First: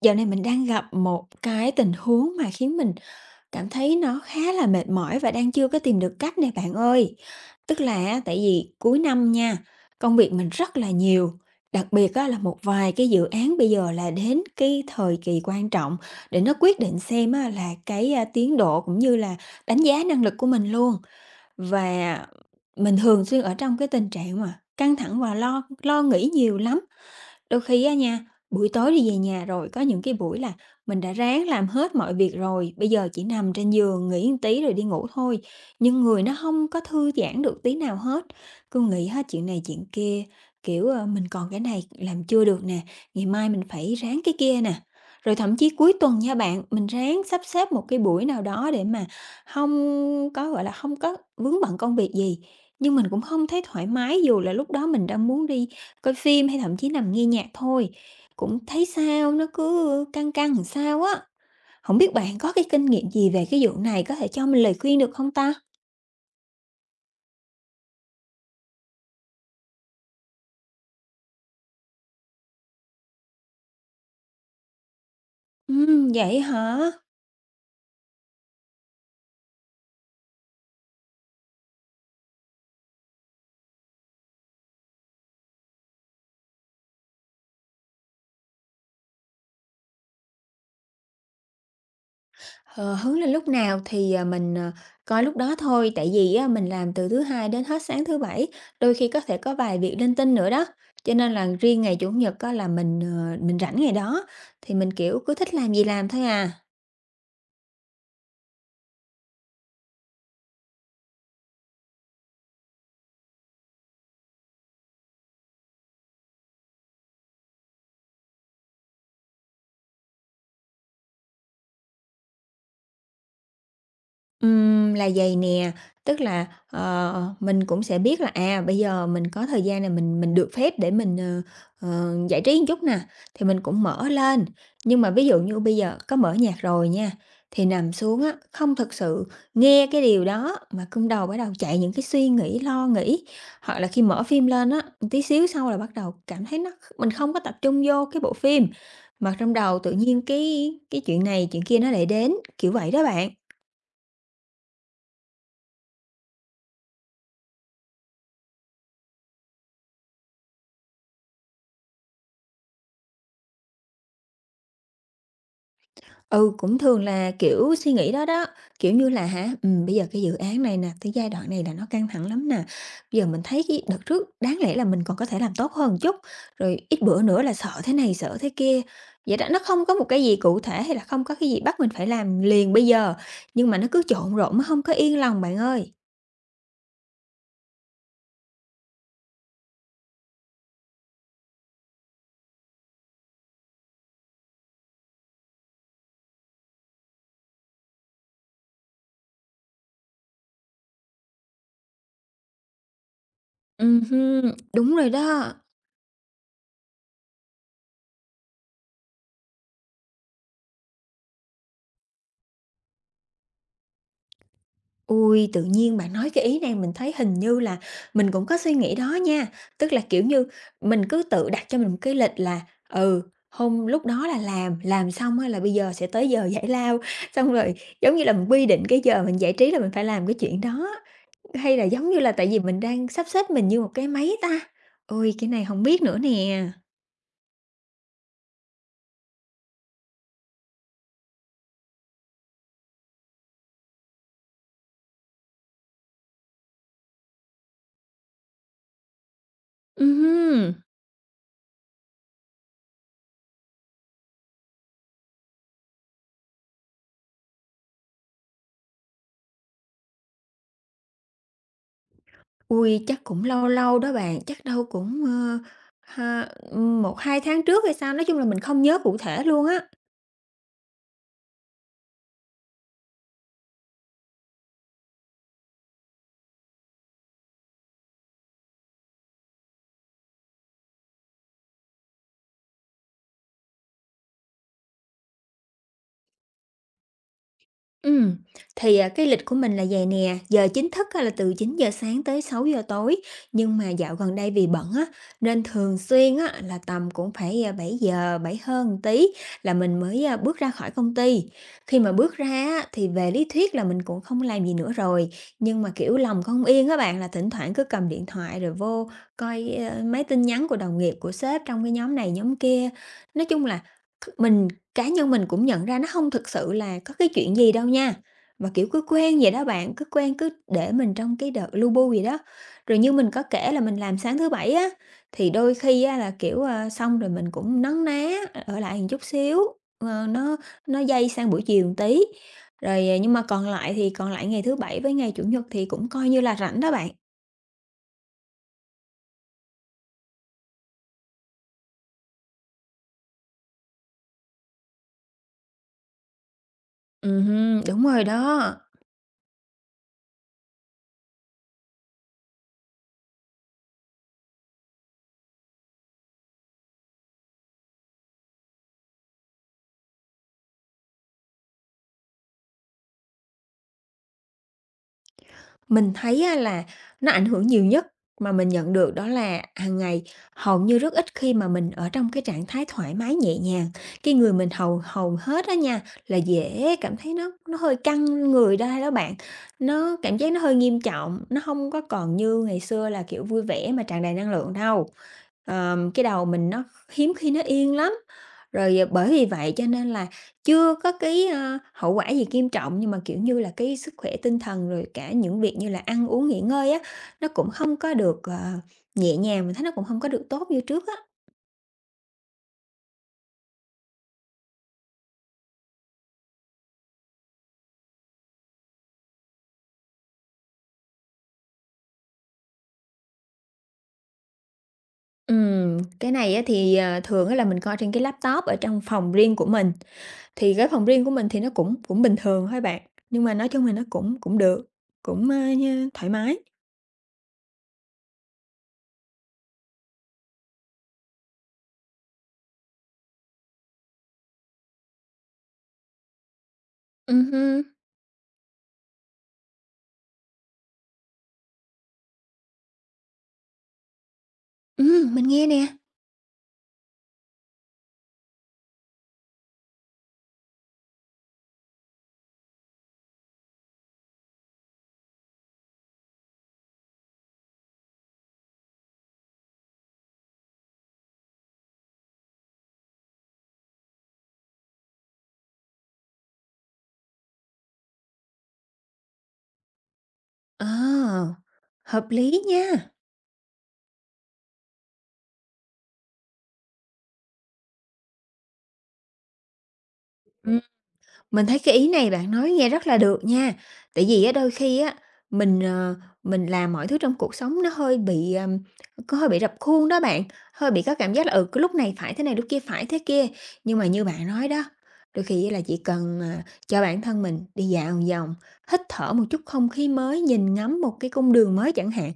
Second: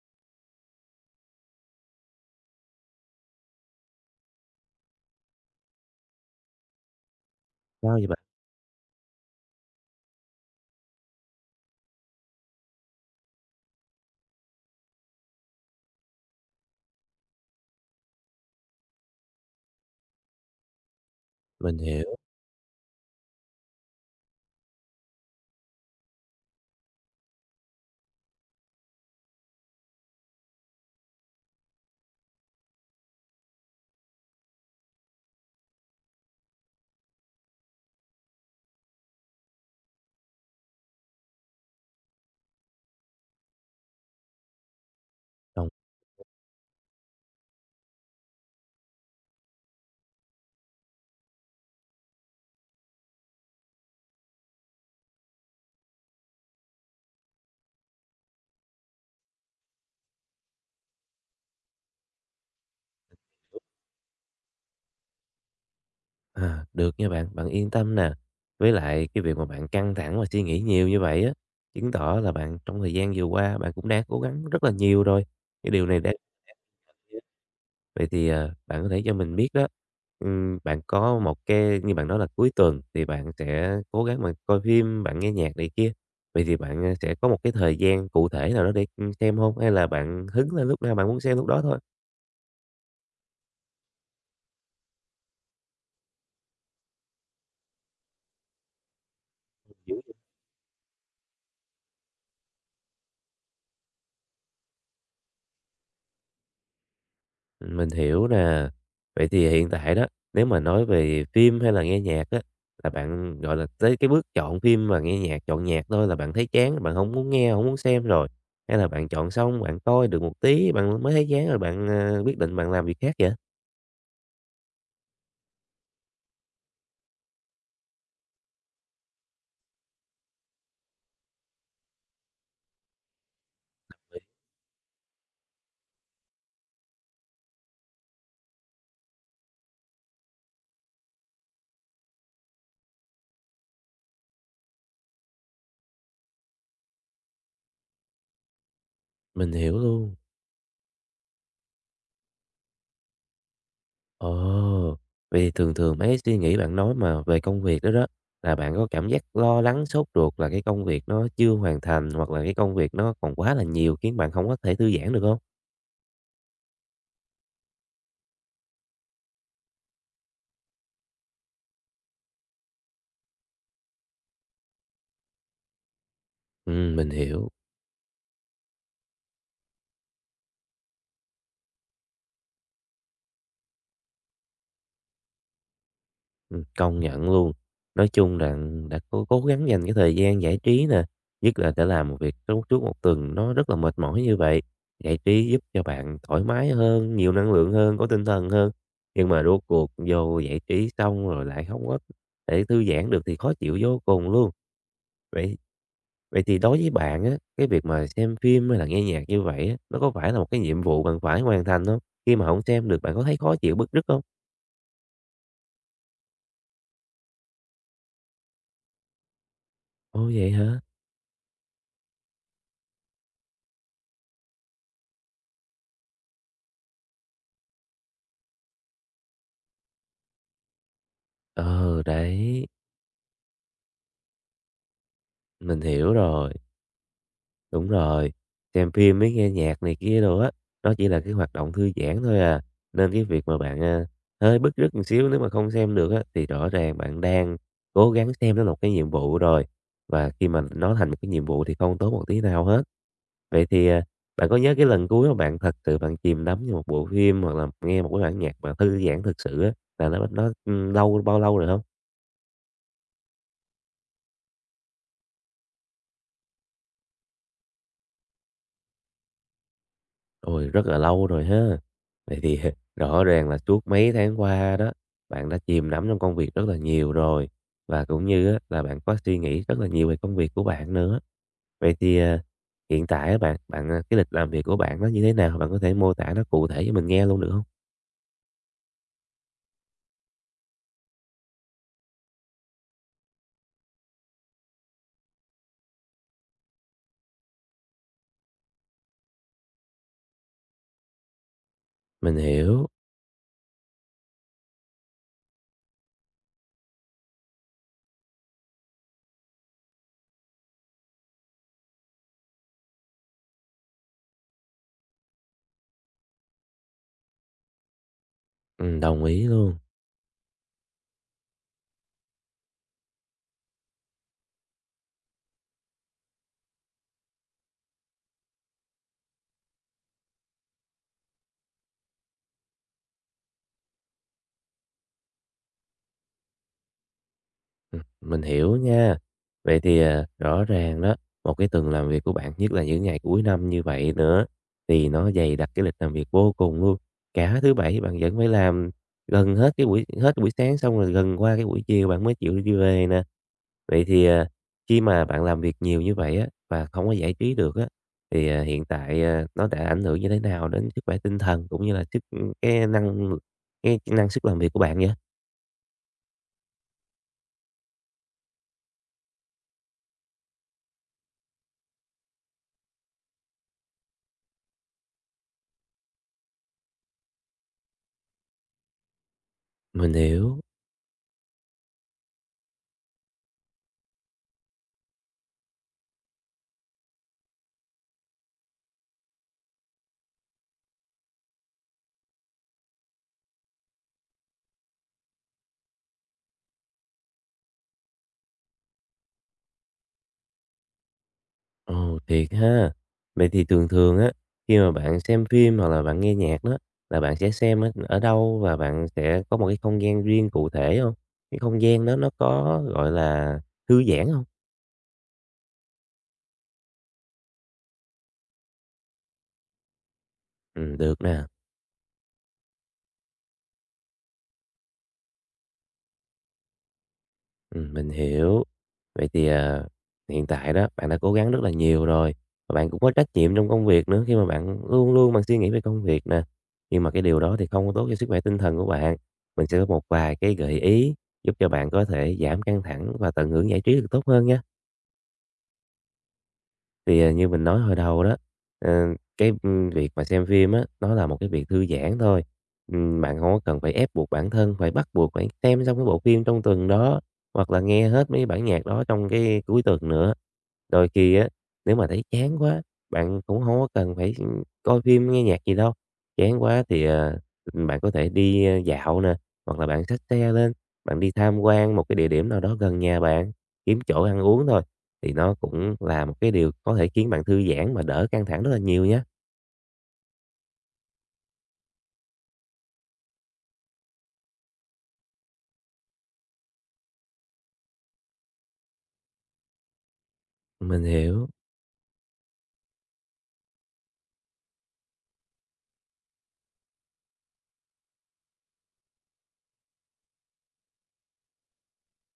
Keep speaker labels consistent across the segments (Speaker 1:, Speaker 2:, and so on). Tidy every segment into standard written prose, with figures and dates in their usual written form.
Speaker 1: Dạo này mình đang gặp một cái tình huống mà khiến mình cảm thấy nó khá là mệt mỏi và đang chưa có tìm được cách này bạn ơi. Tức
Speaker 2: Sao
Speaker 1: là
Speaker 2: vậy bạn?
Speaker 1: á, tại vì cuối năm nha, công việc mình rất là nhiều, đặc biệt á, là một vài cái dự án bây giờ là đến cái thời kỳ quan trọng để nó quyết định xem á, là cái tiến độ cũng như là đánh giá năng lực của mình luôn.
Speaker 2: Mình hiểu,
Speaker 1: Và mình thường xuyên ở trong cái tình trạng mà căng thẳng và lo lo nghĩ nhiều lắm. Đôi khi á nha, buổi tối đi về nhà rồi có những cái buổi là mình đã ráng làm hết mọi việc rồi, bây giờ chỉ nằm trên giường nghỉ một tí rồi đi ngủ thôi, nhưng người nó không có thư giãn được tí nào hết, cứ nghĩ hết chuyện này chuyện kia, kiểu, mình còn cái này làm chưa được nè, ngày mai mình phải ráng cái kia nè. Rồi thậm
Speaker 2: không
Speaker 1: chí cuối tuần nha bạn, mình ráng sắp xếp một cái buổi nào đó để mà không có, gọi là, không có vướng bận công việc gì, nhưng mình cũng không thấy thoải mái dù là lúc đó mình đang muốn đi coi phim hay thậm chí nằm nghe nhạc thôi, cũng thấy sao nó cứ căng căng làm sao á. Không biết bạn có cái kinh nghiệm gì về cái vụ này có thể cho mình lời khuyên được không ta?
Speaker 2: à, được nha bạn, bạn yên tâm nè. Với lại cái việc mà bạn căng thẳng và suy nghĩ nhiều như vậy á, chứng tỏ là bạn trong thời gian vừa qua bạn cũng đã cố gắng rất là nhiều rồi. Cái điều này đang
Speaker 1: Vậy hả?
Speaker 2: Vậy thì, bạn có thể cho mình biết đó, bạn có một cái như bạn nói là cuối tuần thì bạn sẽ cố gắng bạn coi phim, bạn nghe nhạc này kia, vậy thì bạn, sẽ có một cái thời gian cụ thể nào đó để, xem không? Hay là bạn hứng lên lúc nào bạn muốn xem lúc đó thôi?
Speaker 1: Ờ, hứng lên lúc nào thì mình coi lúc đó thôi, tại vì á mình làm từ thứ Hai đến hết sáng thứ Bảy, đôi khi có thể có vài việc linh tinh nữa đó. Cho nên là riêng ngày Chủ nhật á là mình rảnh ngày đó, thì mình, kiểu, cứ thích làm gì làm thôi à.
Speaker 2: Mình hiểu nè. Vậy thì hiện tại đó, nếu mà nói về phim hay là nghe nhạc á, là bạn, gọi là, tới cái bước chọn phim và nghe nhạc, chọn nhạc thôi là bạn thấy chán, bạn không muốn nghe, không muốn xem rồi? Hay là bạn chọn xong, bạn coi được một tí, bạn mới thấy chán rồi bạn, quyết định bạn làm việc khác vậy?
Speaker 1: Là vầy nè, tức là, mình cũng sẽ biết là bây giờ mình có thời gian này mình được phép để mình, giải trí một chút nè, thì mình cũng mở lên. Nhưng mà ví dụ như bây giờ có mở nhạc rồi nha, thì nằm xuống á, không thực sự nghe cái điều đó mà trong đầu bắt đầu chạy những cái suy nghĩ, lo nghĩ. Hoặc là khi mở phim lên á, một tí xíu sau là bắt đầu cảm thấy nó mình không có tập trung vô cái bộ phim, mà trong
Speaker 2: Mình
Speaker 1: đầu
Speaker 2: hiểu
Speaker 1: tự
Speaker 2: luôn.
Speaker 1: nhiên cái chuyện này chuyện kia nó lại đến, kiểu vậy đó bạn.
Speaker 2: Ồ, vậy thì thường thường mấy suy nghĩ bạn nói mà về công việc đó đó, là bạn có cảm giác lo lắng, sốt ruột là cái công việc nó chưa hoàn thành, hoặc là cái công việc nó còn quá là nhiều khiến bạn không có thể thư giãn được không?
Speaker 1: Ừ, cũng thường là, kiểu, suy nghĩ đó đó, kiểu như là hả, bây giờ cái dự án này nè, tới giai đoạn này là nó căng thẳng lắm nè, bây giờ mình thấy cái đợt trước đáng lẽ là mình còn có thể làm tốt hơn chút, rồi ít
Speaker 2: Mình
Speaker 1: bữa nữa
Speaker 2: hiểu.
Speaker 1: là sợ thế này, sợ thế kia. Vậy đó, nó không có một cái gì cụ thể hay là không có cái gì bắt mình phải làm liền bây giờ, nhưng mà nó cứ trộn rộn, nó không có yên lòng bạn ơi.
Speaker 2: Công nhận luôn. Nói chung rằng đã cố cố gắng dành cái thời gian giải trí nè, nhất là để làm một việc trong suốt một tuần nó rất là mệt mỏi như vậy. Giải trí giúp cho bạn thoải mái hơn, nhiều năng lượng hơn, có tinh thần hơn, nhưng mà rốt cuộc vô giải trí xong rồi lại không có để thư giãn được thì khó chịu vô cùng
Speaker 1: Hưm,
Speaker 2: luôn.
Speaker 1: đúng rồi đó.
Speaker 2: Vậy vậy thì đối với bạn á, cái việc mà xem phim hay là nghe nhạc như vậy á, nó có phải là một cái nhiệm vụ bạn phải hoàn thành không? Khi mà không xem được bạn có thấy khó chịu, bứt rứt không?
Speaker 1: Ui, tự nhiên bạn nói cái ý này mình thấy hình như là mình cũng có suy nghĩ đó nha. Tức là, kiểu
Speaker 2: Ồ,
Speaker 1: như,
Speaker 2: vậy hả?
Speaker 1: mình cứ tự đặt cho mình một cái lịch là, ừ, hôm lúc đó là làm xong á là bây giờ sẽ tới giờ giải lao, xong rồi, giống như là, mình quy định cái giờ mình giải trí là mình phải làm cái chuyện đó, hay là
Speaker 2: Ờ,
Speaker 1: giống như là tại vì
Speaker 2: đấy.
Speaker 1: mình đang sắp xếp mình như một cái máy ta? Ui, cái này
Speaker 2: Mình
Speaker 1: không biết
Speaker 2: hiểu
Speaker 1: nữa
Speaker 2: rồi,
Speaker 1: nè.
Speaker 2: đúng rồi. Xem phim với nghe nhạc này kia đồ á, nó chỉ là cái hoạt động thư giãn thôi à. Nên cái việc mà bạn, hơi bứt rứt một xíu nếu mà không xem được á, thì rõ ràng bạn đang cố gắng xem nó là một cái nhiệm vụ rồi. Và khi mà
Speaker 1: Ừm.
Speaker 2: nó thành một cái nhiệm vụ thì không tốt một tí nào hết. Vậy thì, bạn có nhớ cái lần cuối mà bạn thật sự bạn chìm đắm vào một bộ phim hoặc là nghe một cái bản nhạc mà thư giãn thực sự á, là nó, lâu bao lâu rồi không?
Speaker 1: Ui, chắc cũng lâu lâu đó bạn, chắc đâu cũng, 1 tháng trước hay sao, nói chung là mình không nhớ cụ thể luôn á.
Speaker 2: Ôi, rất là lâu rồi ha. Vậy thì rõ ràng là suốt mấy tháng qua đó, bạn đã chìm đắm trong công việc rất là nhiều rồi, và cũng như á là bạn có suy nghĩ rất là nhiều về công việc của bạn nữa. Vậy thì, hiện tại á bạn bạn, à cái lịch làm việc của bạn nó như thế nào? Bạn có thể mô tả nó cụ thể cho mình nghe luôn được không?
Speaker 1: Ừ thì cái lịch của mình là vầy nè, giờ chính thức á là từ 9 giờ sáng tới 6 giờ tối, nhưng mà dạo gần đây vì bận á, nên thường xuyên á là tầm cũng phải 7 giờ 7 hơn một tí là mình mới bước ra khỏi công ty. Khi mà bước
Speaker 2: Mình
Speaker 1: ra á
Speaker 2: hiểu,
Speaker 1: thì về lý thuyết là mình cũng không làm gì nữa rồi, nhưng mà, kiểu, lòng không yên các bạn, là thỉnh thoảng cứ cầm điện thoại rồi vô coi, mấy tin nhắn của đồng nghiệp, của sếp trong cái nhóm này nhóm kia. Nói chung là mình Cá nhân mình cũng nhận ra nó không thực sự là có cái chuyện gì đâu nha, mà, kiểu, cứ
Speaker 2: đồng
Speaker 1: quen
Speaker 2: ý
Speaker 1: vậy đó
Speaker 2: luôn.
Speaker 1: bạn, cứ quen cứ để mình trong cái đợt lu bu gì đó. Rồi như mình có kể là mình làm sáng thứ Bảy á, thì đôi khi á là, kiểu, xong rồi mình cũng nấn ná ở lại một chút xíu, ờ, nó nó dây sang buổi chiều một tí. Rồi, nhưng mà còn lại ngày thứ Bảy với ngày Chủ nhật thì cũng coi như là rảnh đó bạn.
Speaker 2: Mình hiểu nha. Vậy thì, rõ ràng đó, một cái tuần làm việc của bạn, nhất là những ngày cuối năm như vậy nữa, thì nó dày đặc cái lịch làm việc vô cùng luôn. Cả thứ
Speaker 1: Ừm,
Speaker 2: Bảy
Speaker 1: đúng
Speaker 2: bạn
Speaker 1: rồi
Speaker 2: vẫn phải
Speaker 1: đó.
Speaker 2: làm gần hết buổi sáng xong rồi gần qua cái buổi chiều bạn mới chịu đi về nè. Vậy thì, khi mà bạn làm việc nhiều như vậy á, và không có giải trí được á, thì, hiện tại, nó đã ảnh hưởng như thế nào đến sức khỏe tinh thần cũng như là sức cái năng cái năng sức làm việc của bạn vậy?
Speaker 1: Mình thấy á là nó ảnh hưởng nhiều nhất mà mình nhận được đó là hàng ngày hầu như rất ít khi mà mình ở trong cái trạng thái thoải mái nhẹ nhàng. Cái người mình hầu hầu hết á nha, là dễ cảm thấy nó hơi căng người ra đó bạn.
Speaker 2: Mình
Speaker 1: Nó cảm giác
Speaker 2: hiểu.
Speaker 1: nó hơi nghiêm trọng, nó không có còn như ngày xưa là, kiểu, vui vẻ mà tràn đầy năng lượng đâu. Cái đầu mình nó hiếm khi nó yên lắm, rồi bởi vì vậy cho nên là chưa có cái, hậu quả gì nghiêm trọng nhưng mà, kiểu như là, cái sức khỏe tinh thần rồi cả những việc như là ăn uống, nghỉ ngơi á, nó cũng không có được, nhẹ nhàng, mình thấy nó cũng không có được tốt như trước á.
Speaker 2: Ồ, thiệt ha. Vậy thì thường thường á, khi mà bạn xem phim hoặc là bạn nghe nhạc đó, là bạn sẽ xem ở ở đâu và bạn sẽ có một cái không gian riêng cụ thể không? Cái không gian đó nó có, gọi là, thư giãn không?
Speaker 1: Cái này á thì, thường á là mình coi trên cái laptop ở trong phòng riêng của mình, thì cái phòng
Speaker 2: Được
Speaker 1: riêng của
Speaker 2: nè.
Speaker 1: mình thì nó cũng cũng bình thường thôi bạn, nhưng mà nói chung là nó cũng cũng được, cũng, ơ, nh thoải mái.
Speaker 2: Mình hiểu. Vậy thì, hiện tại đó, bạn đã cố gắng rất là nhiều rồi, và bạn cũng có trách nhiệm trong công việc nữa khi mà bạn luôn luôn bạn suy nghĩ về công việc nè. Nhưng mà cái điều đó thì
Speaker 1: Hưm,
Speaker 2: không có tốt cho sức khỏe tinh thần của bạn. Mình sẽ có một vài cái gợi ý giúp cho bạn có thể giảm căng thẳng và tận hưởng giải trí được tốt hơn nha.
Speaker 1: mình nghe nè.
Speaker 2: Thì, như mình nói hồi đầu đó, ờ, cái, việc mà xem phim á, nó là một cái việc thư giãn thôi. Bạn không có cần phải ép buộc bản thân, phải bắt buộc phải xem xong cái bộ phim trong tuần đó, hoặc là nghe hết mấy bản nhạc đó trong cái cuối tuần nữa. Đôi khi á, nếu mà thấy chán quá, bạn cũng không có cần phải coi phim, nghe nhạc gì đâu. Chán quá thì, bạn có thể đi, dạo nè, hoặc là bạn xách xe lên, bạn đi
Speaker 1: Ờ,
Speaker 2: tham quan một cái
Speaker 1: hợp
Speaker 2: địa điểm
Speaker 1: lý
Speaker 2: nào đó gần
Speaker 1: nha.
Speaker 2: nhà bạn, kiếm chỗ ăn uống thôi thì nó cũng là một cái điều có thể khiến bạn thư giãn mà đỡ căng thẳng rất là nhiều nhá.
Speaker 1: Ừm, Mình thấy cái ý này bạn nói nghe rất là được nha. Tại vì á đôi khi á mình, ờ, mình làm mọi thứ trong cuộc sống nó có hơi bị rập khuôn đó bạn, hơi bị
Speaker 2: Mình
Speaker 1: có cảm giác
Speaker 2: hiểu,
Speaker 1: là, cái lúc này phải thế này, lúc kia phải thế kia. Nhưng mà như bạn nói đó, đôi khi là chỉ cần, cho bản thân mình đi dạo vòng, hít thở một chút không khí mới, nhìn ngắm một cái cung đường mới chẳng hạn.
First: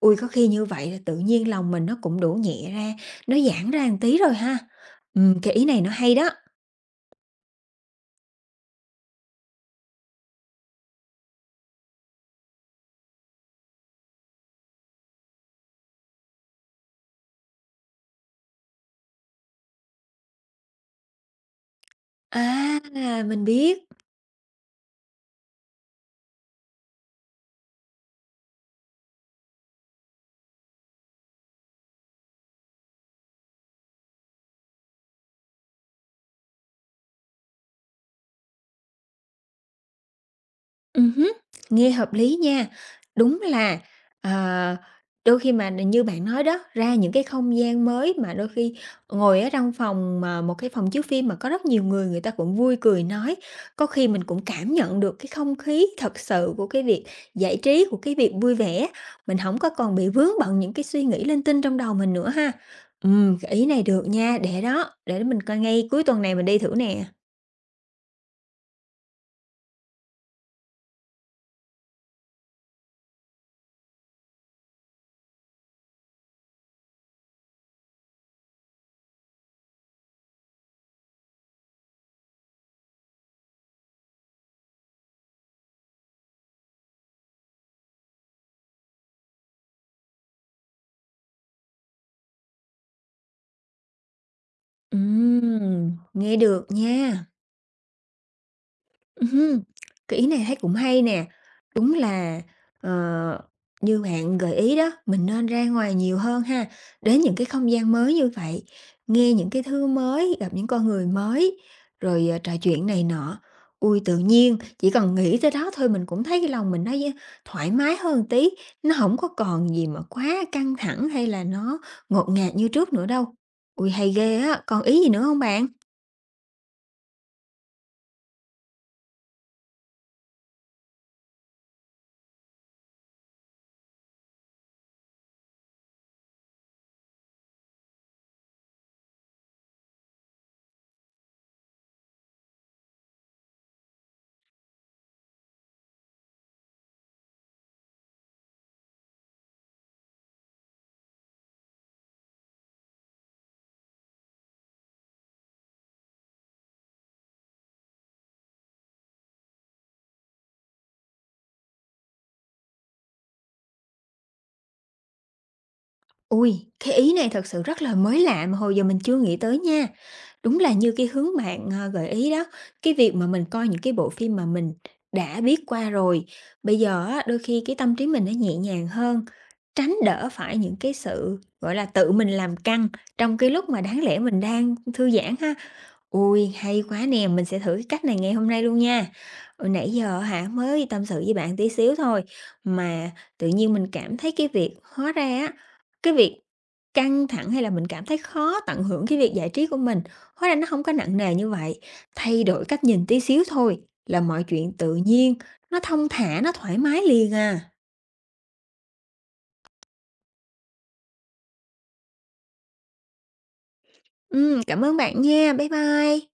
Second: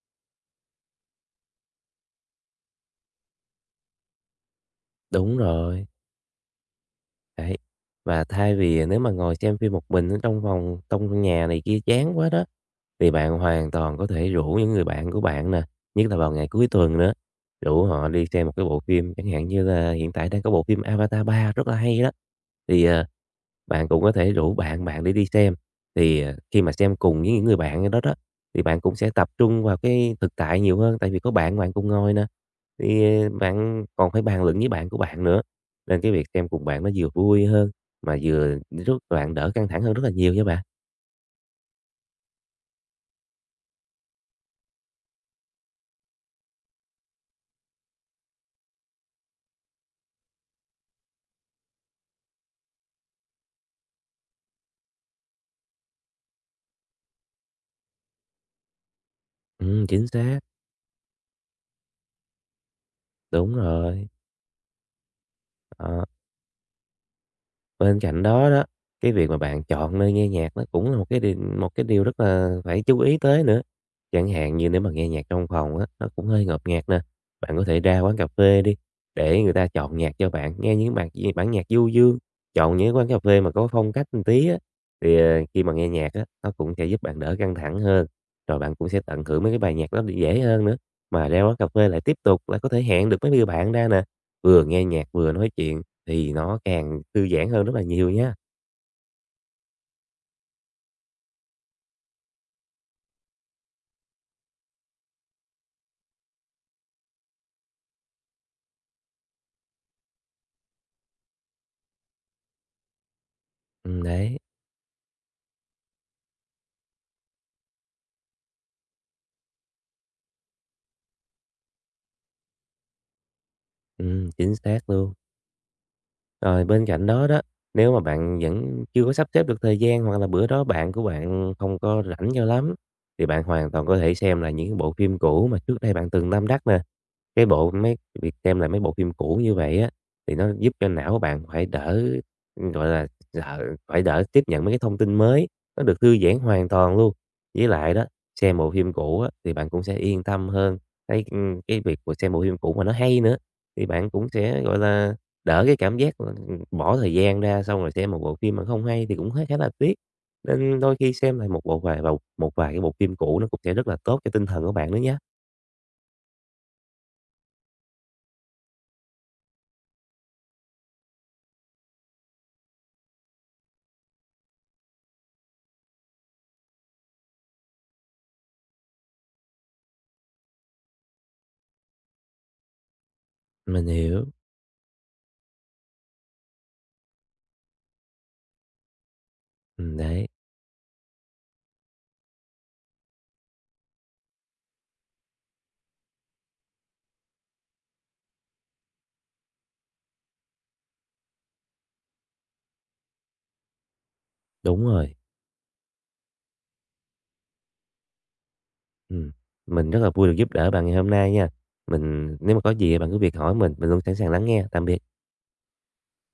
Speaker 1: Ui có khi như vậy là tự nhiên lòng mình nó cũng đổ nhẹ ra, nó giãn ra một tí rồi ha.
Speaker 2: đúng
Speaker 1: Cái ý này
Speaker 2: rồi,
Speaker 1: nó hay đó.
Speaker 2: đấy. Và thay vì nếu mà ngồi xem phim một mình ở trong phòng, trong nhà này kia chán quá đó, thì bạn hoàn toàn có thể rủ những người bạn của bạn nè, nhất là vào ngày cuối tuần nữa, rủ họ đi xem một cái bộ phim, chẳng hạn như là hiện tại đang có bộ phim Avatar 3 rất là hay đó. Thì,
Speaker 1: À, mình biết.
Speaker 2: bạn cũng có thể rủ bạn bạn để đi xem, thì, khi mà xem cùng với những người bạn đó đó, thì bạn cũng sẽ tập trung vào cái thực tại nhiều hơn, tại vì có bạn bạn cùng ngồi nè, thì, bạn còn phải bàn luận với bạn của bạn nữa, nên cái việc xem cùng bạn nó vừa vui hơn mà vừa giúp bạn đỡ căng thẳng hơn rất là nhiều nha bạn.
Speaker 1: Hứm, nghe hợp lý nha. Đúng là, ờ, đôi khi mà như bạn nói đó, ra những cái không gian mới mà đôi khi ngồi ở trong phòng mà một cái phòng chiếu phim mà có rất nhiều người người ta cũng vui cười nói, có khi mình cũng cảm nhận được cái không khí thật sự của cái việc giải trí, của cái việc vui vẻ, mình không có còn bị
Speaker 2: Chính
Speaker 1: vướng
Speaker 2: xác,
Speaker 1: bận những cái suy nghĩ linh tinh trong đầu mình nữa ha. Cái
Speaker 2: đúng
Speaker 1: ý này được
Speaker 2: rồi.
Speaker 1: nha, để đó, để mình coi ngay cuối
Speaker 2: Ờ,
Speaker 1: tuần này mình đi thử nè.
Speaker 2: bên cạnh đó đó, cái việc mà bạn chọn nơi nghe nhạc nó cũng là một cái điều rất là phải chú ý tới nữa. Chẳng hạn như nếu mà nghe nhạc trong phòng á, nó cũng hơi ngợp ngạt nè. Bạn có thể ra quán cà phê đi, để người ta chọn nhạc cho bạn, nghe những bản bản nhạc du dương, chọn những quán cà phê mà có phong cách một tí á, thì, khi mà nghe nhạc á, nó cũng sẽ giúp bạn đỡ căng thẳng hơn, rồi bạn cũng sẽ tận hưởng mấy cái bài nhạc đó dễ hơn nữa. Mà ra quán cà phê lại tiếp tục lại có thể hẹn được mấy người bạn ra nè, vừa nghe nhạc vừa nói chuyện, thì
Speaker 1: Nghe
Speaker 2: nó
Speaker 1: được
Speaker 2: càng
Speaker 1: nha.
Speaker 2: thư giãn hơn rất là nhiều nha.
Speaker 1: Ừm, cái ý này thấy cũng hay nè. Đúng là, ờ, như bạn gợi ý đó, mình nên ra ngoài nhiều hơn ha, đến những cái không gian mới như vậy, nghe những cái thứ mới, gặp những con người mới, rồi, trò chuyện này nọ. Ui tự
Speaker 2: Đấy,
Speaker 1: nhiên chỉ cần nghĩ tới đó thôi mình cũng thấy cái lòng mình nó dễ thoải mái hơn tí, nó không có còn gì mà quá căng thẳng hay là nó ngột ngạt như trước nữa đâu. Ui hay ghê
Speaker 2: chính
Speaker 1: á, còn
Speaker 2: xác
Speaker 1: ý gì
Speaker 2: luôn.
Speaker 1: nữa không bạn?
Speaker 2: Rồi bên cạnh đó đó, nếu mà bạn vẫn chưa có sắp xếp được thời gian hoặc là bữa đó bạn của bạn không có rảnh cho lắm, thì bạn hoàn toàn có thể xem là những cái bộ phim cũ mà trước đây bạn từng tâm đắc nè. Cái bộ mấy việc xem lại mấy bộ phim cũ như vậy á, thì nó giúp cho não bạn phải đỡ, gọi là, sợ phải đỡ tiếp nhận mấy cái thông tin mới, nó được thư giãn hoàn toàn luôn. Với lại đó, xem bộ phim cũ á, thì bạn cũng sẽ yên tâm hơn, thấy, cái việc của xem bộ phim cũ mà nó hay nữa, thì bạn cũng sẽ, gọi là, đỡ cái cảm giác, bỏ thời gian ra xong rồi xem một bộ phim mà không hay thì cũng khá khá là tiếc. Nên đôi khi xem lại một bộ vài một vài cái bộ phim cũ nó cũng sẽ rất là tốt cho tinh thần của bạn nữa nhé.
Speaker 1: Ui cái ý này thật sự rất là mới lạ mà hồi giờ mình chưa nghĩ tới nha. Đúng là như cái hướng bạn, gợi ý đó, cái việc mà mình coi những cái bộ phim mà mình đã biết qua rồi, bây giờ á, đôi khi cái tâm trí mình nó nhẹ nhàng hơn, tránh đỡ phải những cái sự, gọi là, tự mình làm căng trong cái lúc mà
Speaker 2: Mình
Speaker 1: đáng lẽ
Speaker 2: hiểu,
Speaker 1: mình đang thư giãn ha. Ui hay quá nè, mình sẽ thử cái cách này ngày hôm nay luôn nha. Ừ, nãy giờ
Speaker 2: đấy.
Speaker 1: hả mới tâm sự với bạn tí xíu thôi mà tự nhiên mình cảm thấy cái việc hóa ra á, cái việc căng thẳng hay là mình cảm thấy khó tận hưởng cái việc giải trí của mình, hóa ra nó không có nặng nề như vậy. Thay đổi cách nhìn tí xíu thôi là mọi chuyện
Speaker 2: Đúng
Speaker 1: tự
Speaker 2: rồi,
Speaker 1: nhiên, nó thong thả, nó thoải mái liền à.
Speaker 2: ừm. Mình rất là vui được giúp đỡ bạn ngày hôm nay nha. Mình nếu mà có gì bạn cứ việc hỏi mình luôn sẵn sàng lắng nghe.
Speaker 1: Cảm
Speaker 2: Tạm
Speaker 1: ơn
Speaker 2: biệt.
Speaker 1: bạn nha. Bye bye.